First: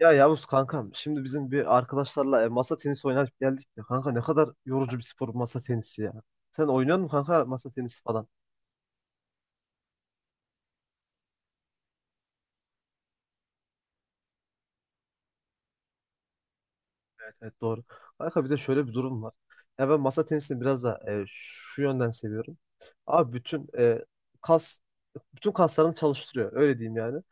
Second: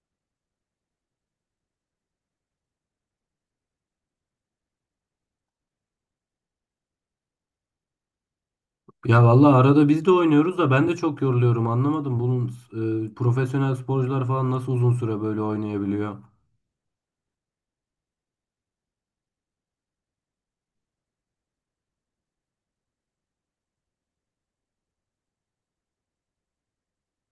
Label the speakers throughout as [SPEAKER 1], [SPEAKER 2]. [SPEAKER 1] Ya Yavuz kankam şimdi bizim bir arkadaşlarla masa tenisi oynayıp geldik ya. Kanka ne kadar yorucu bir spor bu masa tenisi ya. Sen oynuyor musun kanka masa tenisi falan?
[SPEAKER 2] Ya vallahi arada biz de oynuyoruz da ben de çok yoruluyorum. Anlamadım bunun profesyonel sporcular falan nasıl uzun süre böyle oynayabiliyor?
[SPEAKER 1] Evet, evet, doğru. Kanka bir de şöyle bir durum var. Ya ben masa tenisini biraz da şu yönden seviyorum. Abi kas bütün kaslarını çalıştırıyor öyle diyeyim yani.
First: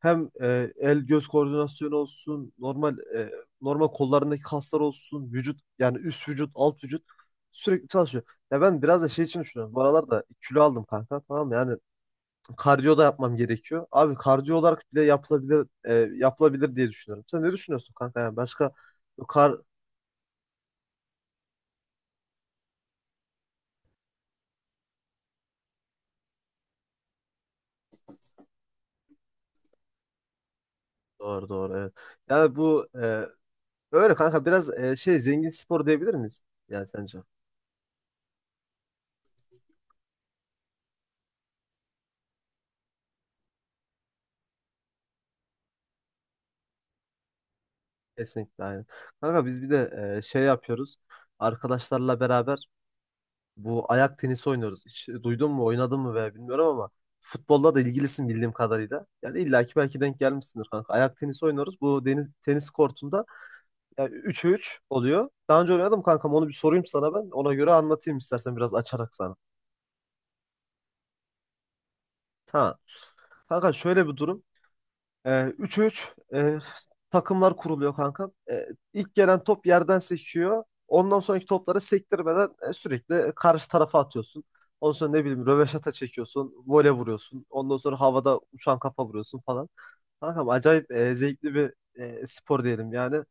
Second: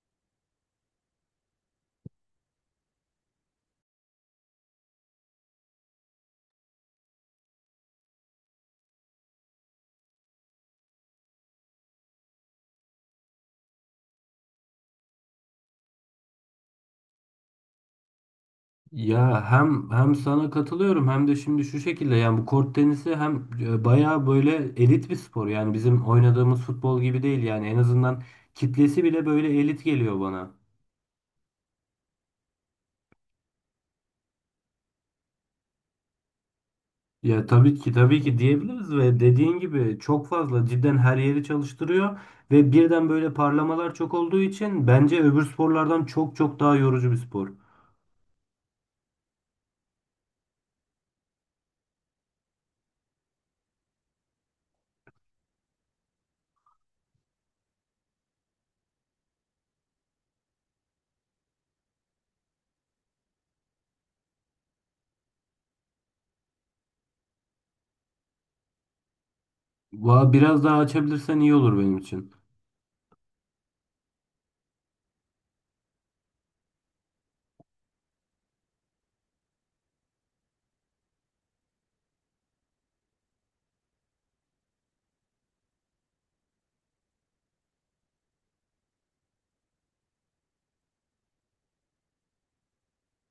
[SPEAKER 1] Hem el göz koordinasyonu olsun, normal kollarındaki kaslar olsun, vücut yani üst vücut, alt vücut sürekli çalışıyor. Ya ben biraz da şey için düşünüyorum. Bu aralar da kilo aldım kanka, tamam mı? Yani kardiyo da yapmam gerekiyor. Abi kardiyo olarak bile yapılabilir diye düşünüyorum. Sen ne düşünüyorsun kanka? Yani başka... bu
[SPEAKER 2] Ya
[SPEAKER 1] kar
[SPEAKER 2] hem sana katılıyorum hem de şimdi şu şekilde yani bu kort tenisi hem bayağı böyle elit bir spor. Yani bizim oynadığımız futbol gibi değil yani en azından kitlesi bile böyle elit geliyor bana.
[SPEAKER 1] Doğru, doğru, evet. Yani bu öyle kanka biraz şey, zengin spor diyebilir miyiz? Yani sence?
[SPEAKER 2] Ya tabii ki tabii ki diyebiliriz ve dediğin gibi çok fazla cidden her yeri çalıştırıyor. Ve birden böyle parlamalar çok olduğu için bence öbür sporlardan çok çok daha yorucu bir spor.
[SPEAKER 1] Kesinlikle, aynen. Kanka biz bir de şey yapıyoruz arkadaşlarla beraber. Bu ayak tenisi oynuyoruz. Hiç duydun mu, oynadın mı veya bilmiyorum ama futbolla da ilgilisin bildiğim kadarıyla. Yani illaki belki denk gelmişsindir kanka. Ayak tenisi oynuyoruz. Bu deniz tenis kortunda yani 3'e 3 oluyor. Daha önce oynadım kankam, onu bir sorayım sana ben. Ona göre anlatayım istersen, biraz açarak sana.
[SPEAKER 2] Biraz daha açabilirsen iyi olur benim için.
[SPEAKER 1] Ha. Kanka şöyle bir durum. Ee, 3-3 takımlar kuruluyor kanka. İlk gelen top yerden seçiyor. Ondan sonraki topları sektirmeden sürekli karşı tarafa atıyorsun. Ondan sonra ne bileyim röveşata çekiyorsun, vole vuruyorsun. Ondan sonra havada uçan kafa vuruyorsun falan. Kankam acayip zevkli bir spor diyelim yani.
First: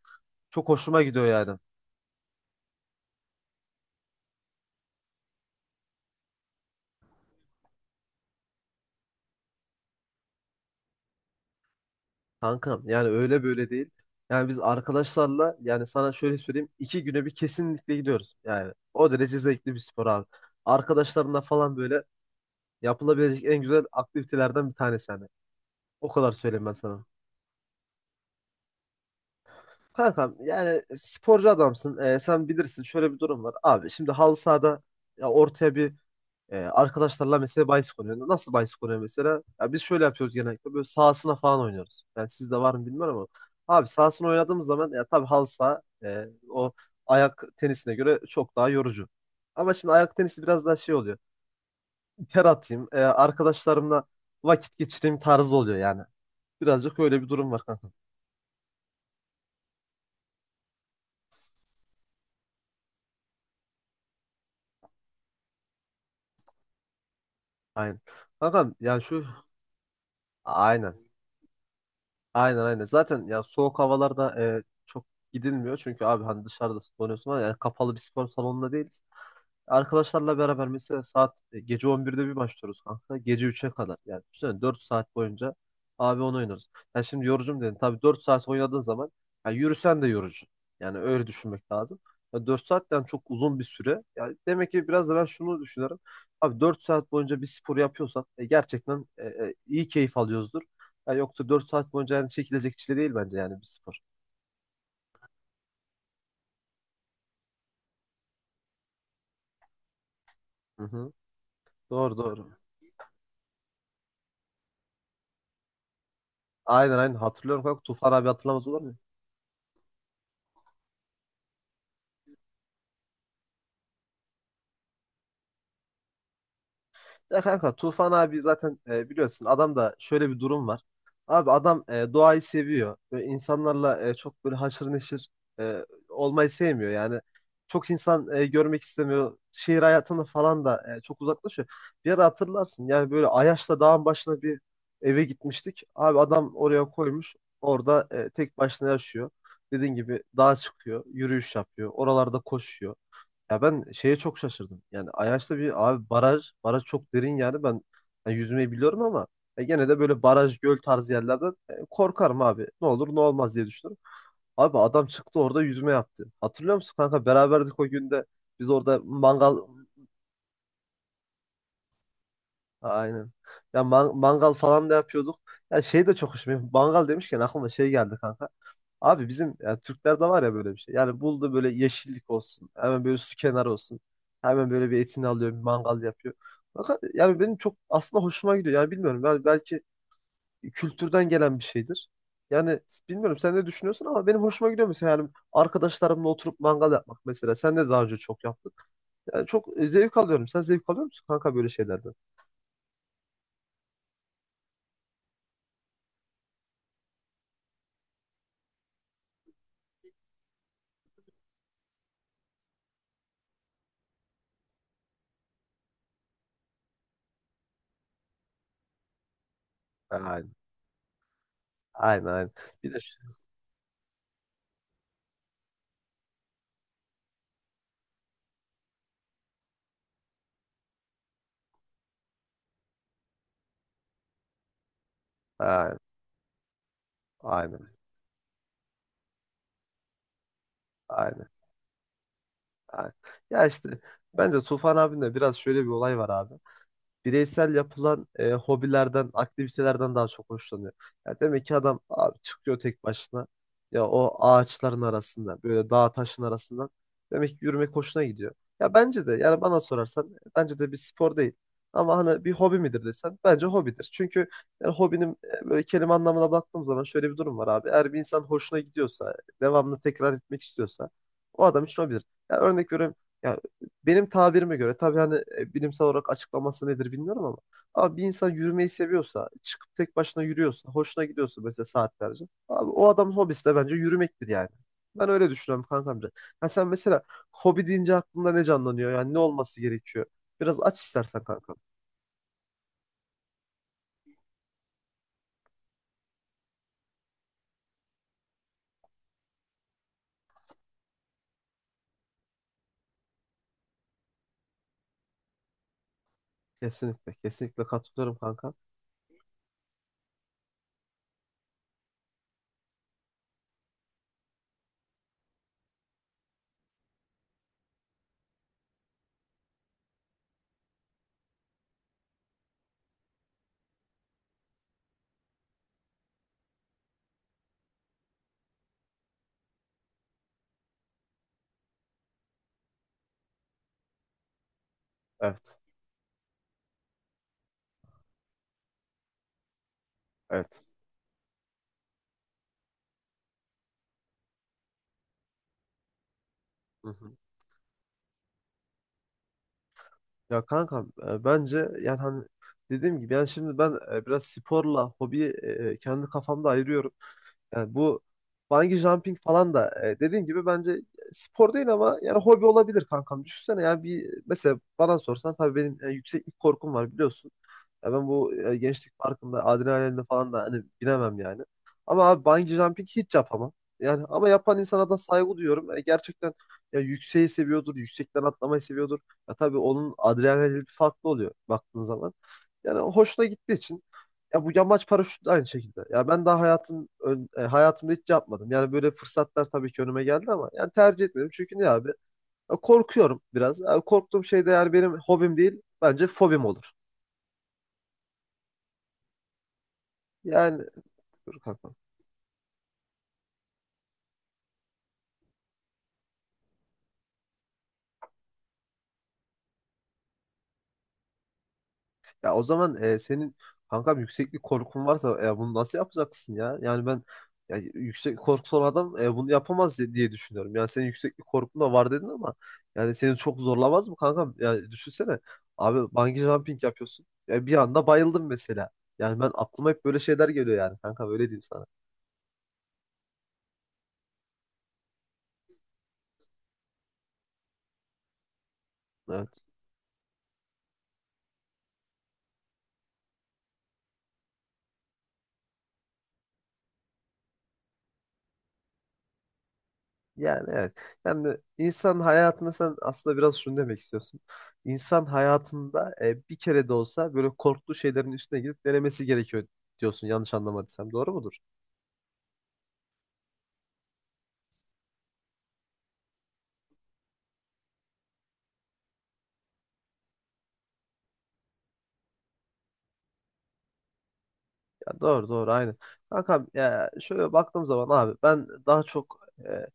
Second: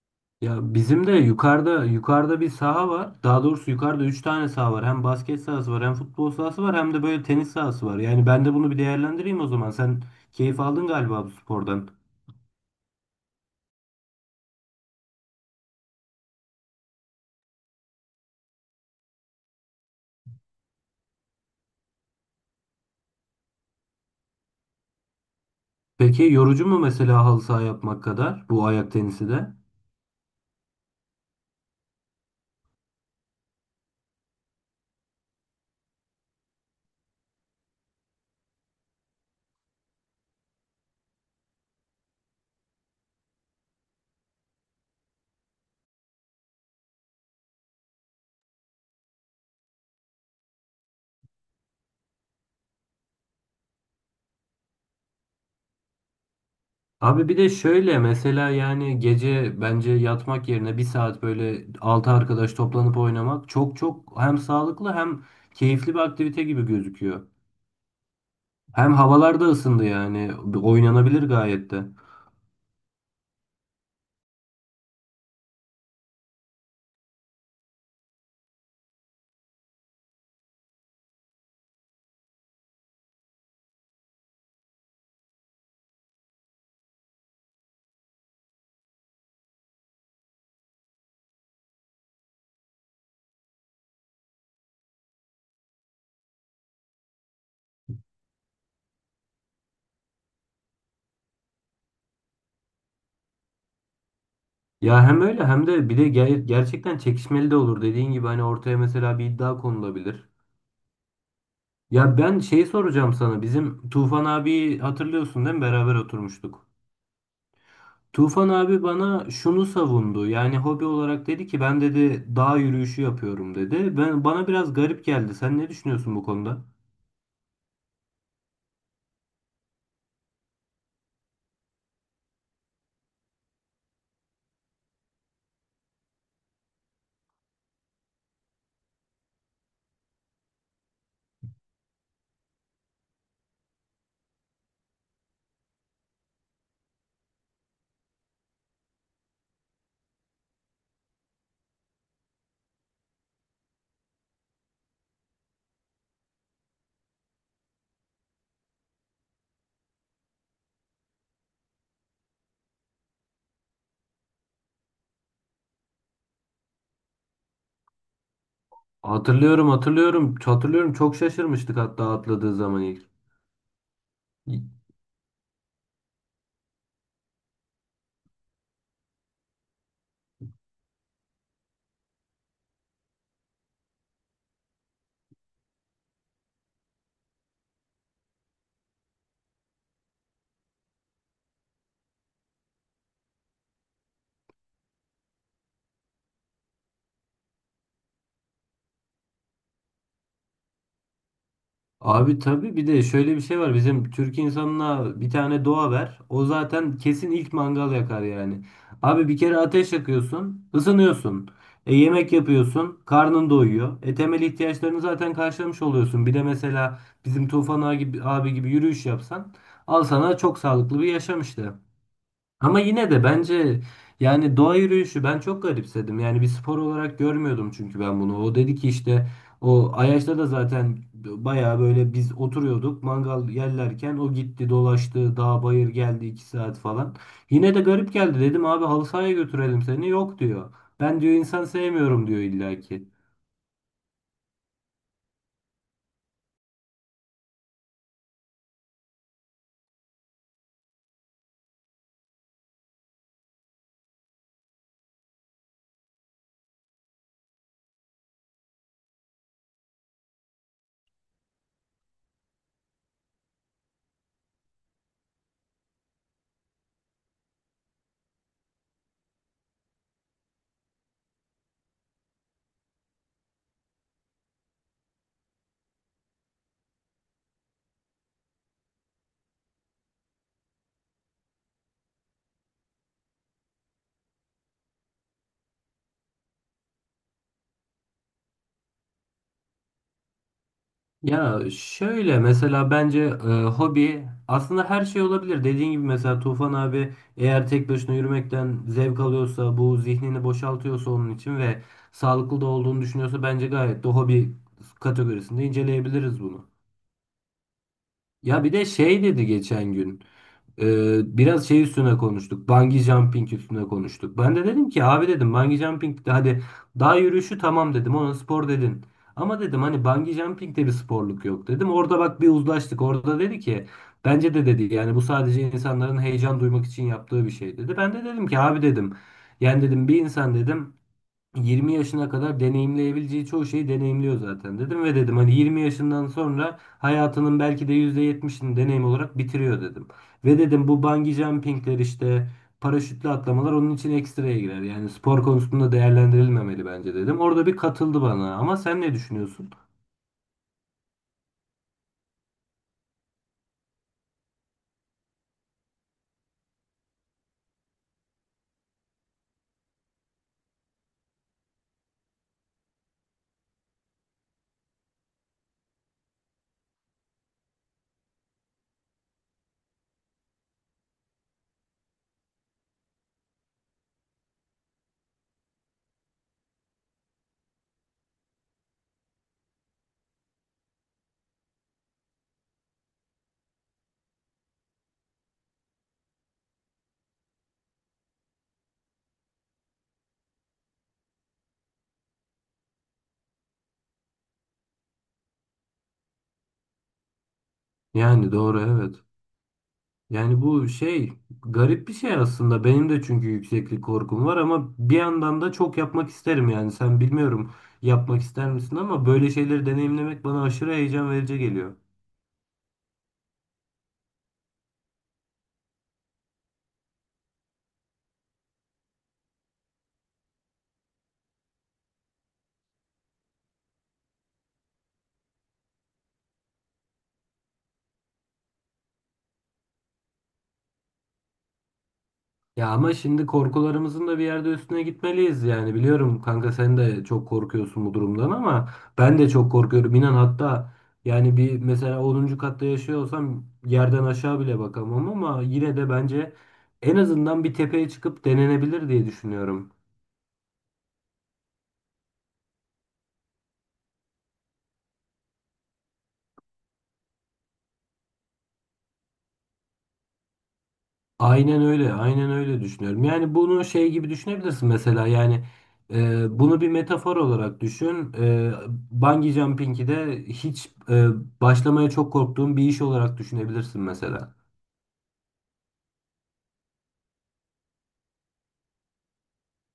[SPEAKER 1] Çok
[SPEAKER 2] Ya
[SPEAKER 1] hoşuma
[SPEAKER 2] bizim de
[SPEAKER 1] gidiyor yani.
[SPEAKER 2] yukarıda bir saha var. Daha doğrusu yukarıda 3 tane saha var. Hem basket sahası var, hem futbol sahası var, hem de böyle tenis sahası var. Yani ben de bunu bir değerlendireyim o zaman. Sen keyif aldın galiba bu spordan.
[SPEAKER 1] Kankam yani öyle böyle değil. Yani biz arkadaşlarla, yani sana şöyle söyleyeyim, iki güne bir kesinlikle gidiyoruz. Yani o derece zevkli bir spor abi. Arkadaşlarınla falan böyle yapılabilecek en güzel aktivitelerden bir tanesi hani. O
[SPEAKER 2] Peki
[SPEAKER 1] kadar söyleyeyim
[SPEAKER 2] yorucu
[SPEAKER 1] ben
[SPEAKER 2] mu
[SPEAKER 1] sana.
[SPEAKER 2] mesela halı saha yapmak kadar bu ayak tenisi de?
[SPEAKER 1] Kankam yani sporcu adamsın. Sen bilirsin, şöyle bir durum var. Abi şimdi halı sahada ya ortaya bir arkadaşlarla mesela bahis konuyor. Nasıl bahis konuyor mesela? Ya biz şöyle yapıyoruz genellikle. Böyle sahasına falan oynuyoruz. Yani sizde var mı bilmiyorum ama. Abi sahasına oynadığımız zaman ya tabii halı saha o ayak tenisine göre çok daha yorucu. Ama şimdi ayak tenisi biraz daha şey oluyor. Ter atayım, arkadaşlarımla vakit geçireyim tarzı oluyor yani. Birazcık öyle
[SPEAKER 2] Abi
[SPEAKER 1] bir
[SPEAKER 2] bir de
[SPEAKER 1] durum var kanka.
[SPEAKER 2] şöyle mesela yani gece bence yatmak yerine bir saat böyle 6 arkadaş toplanıp oynamak çok çok hem sağlıklı hem keyifli bir aktivite gibi gözüküyor.
[SPEAKER 1] Aynen. Kanka
[SPEAKER 2] Hem
[SPEAKER 1] yani şu...
[SPEAKER 2] havalar da ısındı yani.
[SPEAKER 1] aynen.
[SPEAKER 2] Oynanabilir gayet de.
[SPEAKER 1] Aynen, aynen. Zaten ya soğuk havalarda çok gidilmiyor. Çünkü abi hani dışarıda donuyorsun, ama yani kapalı bir spor salonunda değiliz. Arkadaşlarla beraber mesela saat gece 11'de bir başlıyoruz kanka. Gece 3'e kadar. Yani düşünsene 4 saat boyunca abi onu oynuyoruz. Yani şimdi yorucum dedin. Tabii 4 saat oynadığın zaman ya yürüsen de yorucu. Yani öyle düşünmek lazım. Ya 4 saatten çok uzun bir süre. Yani demek ki biraz da ben şunu düşünüyorum. Abi 4 saat boyunca bir spor yapıyorsak gerçekten iyi keyif alıyoruzdur. Ya yoksa 4 saat boyunca yani çekilecek çile değil bence yani bir spor.
[SPEAKER 2] Ya hem öyle hem de bir de gerçekten çekişmeli de olur. Dediğin gibi hani ortaya mesela bir iddia konulabilir.
[SPEAKER 1] Hı hı. Doğru,
[SPEAKER 2] Ya ben
[SPEAKER 1] doğru.
[SPEAKER 2] şey soracağım sana. Bizim Tufan abi hatırlıyorsun değil mi? Beraber oturmuştuk.
[SPEAKER 1] Aynen, aynen, hatırlıyorum kanka. Tufan abi
[SPEAKER 2] Tufan
[SPEAKER 1] hatırlamaz olur
[SPEAKER 2] abi
[SPEAKER 1] mu?
[SPEAKER 2] bana şunu savundu. Yani hobi olarak dedi ki ben dedi dağ yürüyüşü yapıyorum dedi. Ben bana biraz garip geldi. Sen ne düşünüyorsun bu konuda?
[SPEAKER 1] Ya kanka Tufan abi zaten biliyorsun adam da şöyle bir durum var. Abi adam doğayı seviyor. Böyle insanlarla çok böyle haşır neşir olmayı sevmiyor. Yani çok insan görmek istemiyor. Şehir hayatını falan da çok uzaklaşıyor. Bir ara hatırlarsın yani böyle Ayaş'ta dağın başına bir eve gitmiştik. Abi adam oraya koymuş. Orada tek başına yaşıyor. Dediğin gibi dağa çıkıyor, yürüyüş yapıyor, oralarda koşuyor. Ya ben şeye çok şaşırdım. Yani Ayaş'ta bir abi baraj çok derin, yani ben yani yüzmeyi biliyorum ama gene de böyle baraj, göl tarzı yerlerden korkarım abi. Ne olur ne olmaz diye düşünürüm. Abi adam çıktı orada yüzme yaptı. Hatırlıyor musun kanka, beraberdik o günde. Biz orada mangal...
[SPEAKER 2] Hatırlıyorum, hatırlıyorum. Hatırlıyorum çok şaşırmıştık hatta atladığı zaman ilk.
[SPEAKER 1] Aynen. Ya mangal falan da yapıyorduk. Ya şey de çok hoşuma. Mangal demişken aklıma şey geldi kanka. Abi bizim ya Türklerde var ya böyle bir şey. Yani buldu böyle yeşillik olsun, hemen böyle su kenarı olsun. Hemen böyle bir etini alıyor, bir mangal yapıyor. Fakat yani benim çok aslında hoşuma gidiyor. Yani bilmiyorum. Yani belki kültürden gelen bir şeydir. Yani bilmiyorum sen ne düşünüyorsun ama benim hoşuma gidiyor mesela, yani arkadaşlarımla oturup mangal yapmak mesela. Sen de daha önce çok yaptın. Yani çok zevk alıyorum. Sen zevk alıyor musun kanka böyle şeylerden?
[SPEAKER 2] Abi tabii bir de şöyle bir şey var. Bizim Türk insanına bir tane doğa ver. O zaten kesin ilk mangal yakar yani. Abi bir kere ateş yakıyorsun, ısınıyorsun. E, yemek yapıyorsun, karnın doyuyor. E, temel ihtiyaçlarını zaten karşılamış oluyorsun. Bir de mesela bizim Tufan abi gibi, abi gibi yürüyüş yapsan al sana
[SPEAKER 1] Aynen.
[SPEAKER 2] çok sağlıklı bir yaşam işte.
[SPEAKER 1] Aynen, aynen.
[SPEAKER 2] Ama
[SPEAKER 1] Bir de
[SPEAKER 2] yine de bence yani doğa yürüyüşü ben çok garipsedim. Yani bir spor olarak görmüyordum çünkü ben bunu. O dedi ki işte o Ayaş'ta da zaten bayağı böyle biz oturuyorduk mangal yerlerken o gitti dolaştı dağ bayır
[SPEAKER 1] aynen,
[SPEAKER 2] geldi 2 saat falan. Yine de
[SPEAKER 1] aynen,
[SPEAKER 2] garip geldi dedim abi halı sahaya götürelim seni yok diyor. Ben diyor
[SPEAKER 1] aynen.
[SPEAKER 2] insan sevmiyorum diyor illaki.
[SPEAKER 1] Aynen. Ya işte bence Tufan abinde biraz şöyle bir olay var abi. Bireysel yapılan hobilerden, aktivitelerden daha çok hoşlanıyor. Ya demek ki adam abi çıkıyor tek başına. Ya o ağaçların arasında, böyle dağ taşın arasından demek ki yürümek hoşuna gidiyor. Ya bence de, yani bana sorarsan bence de bir spor değil. Ama hani bir hobi midir desen bence hobidir. Çünkü yani hobinin böyle kelime anlamına baktığım zaman şöyle bir durum var abi. Eğer bir insan hoşuna gidiyorsa, devamlı tekrar etmek istiyorsa, o adam için hobidir. Ya örnek veriyorum, ya benim tabirime göre tabii, hani bilimsel olarak açıklaması nedir bilmiyorum ama abi bir insan yürümeyi seviyorsa, çıkıp tek başına yürüyorsa, hoşuna gidiyorsa mesela saatlerce. Abi o adamın hobisi de bence yürümektir yani. Ben öyle düşünüyorum kankam. Ha sen mesela hobi deyince aklında ne canlanıyor? Yani ne olması gerekiyor? Biraz aç istersen
[SPEAKER 2] Ya
[SPEAKER 1] kankam.
[SPEAKER 2] şöyle mesela bence hobi aslında her şey olabilir. Dediğin gibi mesela Tufan abi eğer tek başına yürümekten zevk alıyorsa, bu zihnini boşaltıyorsa onun için ve sağlıklı da olduğunu düşünüyorsa bence gayet de hobi kategorisinde inceleyebiliriz bunu.
[SPEAKER 1] Kesinlikle, kesinlikle katılıyorum
[SPEAKER 2] Ya bir
[SPEAKER 1] kankam.
[SPEAKER 2] de şey dedi geçen gün. Biraz şey üstüne konuştuk. Bungee jumping üstüne konuştuk. Ben de dedim ki abi dedim bungee jumping de hadi dağ yürüyüşü tamam dedim ona spor dedin. Ama dedim hani bungee jumping de bir sporluk yok dedim. Orada bak bir uzlaştık. Orada dedi ki bence de dedi yani bu sadece insanların heyecan duymak için yaptığı bir şey dedi. Ben de dedim ki abi dedim yani dedim bir insan dedim 20 yaşına kadar deneyimleyebileceği çoğu şeyi deneyimliyor zaten dedim ve dedim hani
[SPEAKER 1] Evet,
[SPEAKER 2] 20 yaşından sonra hayatının belki de %70'ini deneyim olarak bitiriyor dedim. Ve
[SPEAKER 1] evet.
[SPEAKER 2] dedim bu bungee jumpingler işte paraşütle atlamalar onun için ekstraya girer. Yani spor konusunda değerlendirilmemeli
[SPEAKER 1] Hı
[SPEAKER 2] bence
[SPEAKER 1] hı.
[SPEAKER 2] dedim. Orada bir katıldı bana ama sen ne düşünüyorsun?
[SPEAKER 1] Ya kankam bence yani hani dediğim gibi, yani şimdi ben biraz sporla hobiyi kendi kafamda ayırıyorum. Yani bu bungee jumping falan da dediğin gibi bence spor değil ama yani hobi olabilir kankam. Düşünsene, ya bir mesela bana sorsan, tabii benim yükseklik korkum var biliyorsun. Ya ben bu gençlik parkında adrenalinle falan da hani binemem yani. Ama abi bungee jumping hiç yapamam. Yani ama yapan insana da saygı duyuyorum. Gerçekten ya yükseği seviyordur, yüksekten atlamayı seviyordur. Ya tabii onun adrenalini bir farklı oluyor baktığın zaman. Yani hoşuna gittiği için, ya bu yamaç paraşütü de aynı şekilde. Ya ben daha hayatımda hiç yapmadım. Yani böyle fırsatlar tabii ki önüme geldi ama yani tercih etmedim. Çünkü ne abi? Ya korkuyorum biraz. Ya korktuğum şey de yani benim hobim değil, bence fobim olur.
[SPEAKER 2] Yani doğru. Yani
[SPEAKER 1] Yani,
[SPEAKER 2] bu şey
[SPEAKER 1] dur kankam.
[SPEAKER 2] garip bir şey aslında. Benim de çünkü yükseklik korkum var ama bir yandan da çok yapmak isterim yani. Sen bilmiyorum yapmak ister misin ama böyle şeyleri deneyimlemek bana aşırı heyecan verici geliyor.
[SPEAKER 1] Ya o zaman senin kankam yükseklik korkun varsa bunu nasıl yapacaksın ya? Yani ben ya, yüksek korkusu olan adam bunu yapamaz diye düşünüyorum. Yani senin yükseklik korkun da var dedin ama yani seni çok zorlamaz mı kankam? Yani düşünsene abi bungee jumping yapıyorsun. Ya bir anda bayıldım mesela. Yani ben, aklıma hep böyle şeyler geliyor yani kanka, öyle diyeyim sana.
[SPEAKER 2] Ya ama şimdi korkularımızın da bir yerde üstüne gitmeliyiz yani. Biliyorum kanka sen de çok korkuyorsun bu durumdan ama ben de
[SPEAKER 1] Evet.
[SPEAKER 2] çok korkuyorum. İnan hatta yani bir mesela 10. katta yaşıyor olsam yerden aşağı bile bakamam ama yine de bence en azından bir tepeye çıkıp denenebilir diye düşünüyorum.
[SPEAKER 1] Yani evet. Yani insan hayatında sen aslında biraz şunu demek istiyorsun. İnsan hayatında bir kere de olsa böyle korktuğu şeylerin üstüne gidip denemesi gerekiyor diyorsun. Yanlış anlamadıysam. Doğru mudur?
[SPEAKER 2] Aynen öyle, aynen öyle düşünüyorum. Yani bunu şey gibi düşünebilirsin mesela yani bunu bir metafor olarak düşün. Bungee jumping'i de hiç başlamaya çok korktuğum bir iş olarak düşünebilirsin mesela.
[SPEAKER 1] Ya doğru, doğru, aynı. Kankam ya şöyle baktığım zaman abi ben daha çok e,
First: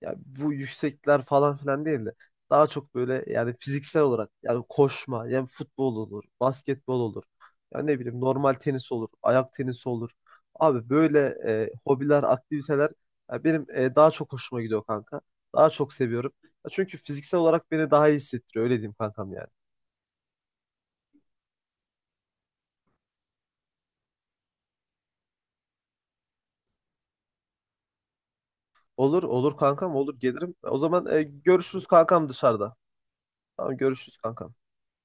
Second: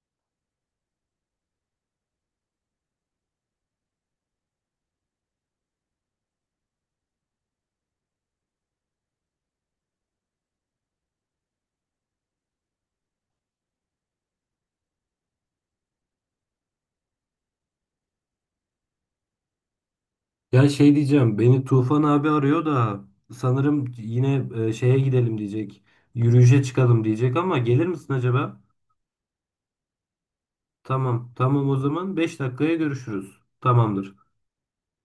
[SPEAKER 1] ya bu yüksekler falan filan değil de, daha çok böyle yani fiziksel olarak, yani koşma, yani futbol olur, basketbol olur. Ya ne bileyim normal tenis olur, ayak tenisi olur. Abi böyle hobiler, aktiviteler ya benim daha çok hoşuma gidiyor kanka. Daha çok seviyorum. Ya çünkü fiziksel olarak beni daha iyi hissettiriyor, öyle diyeyim kankam yani.
[SPEAKER 2] Ya şey diyeceğim, beni Tufan abi arıyor da sanırım yine şeye gidelim diyecek, yürüyüşe çıkalım diyecek ama gelir misin acaba?
[SPEAKER 1] Olur, olur kankam, olur gelirim. O zaman
[SPEAKER 2] Tamam, tamam o
[SPEAKER 1] görüşürüz
[SPEAKER 2] zaman
[SPEAKER 1] kankam
[SPEAKER 2] 5
[SPEAKER 1] dışarıda.
[SPEAKER 2] dakikaya görüşürüz.
[SPEAKER 1] Tamam,
[SPEAKER 2] Tamamdır.
[SPEAKER 1] görüşürüz kankam.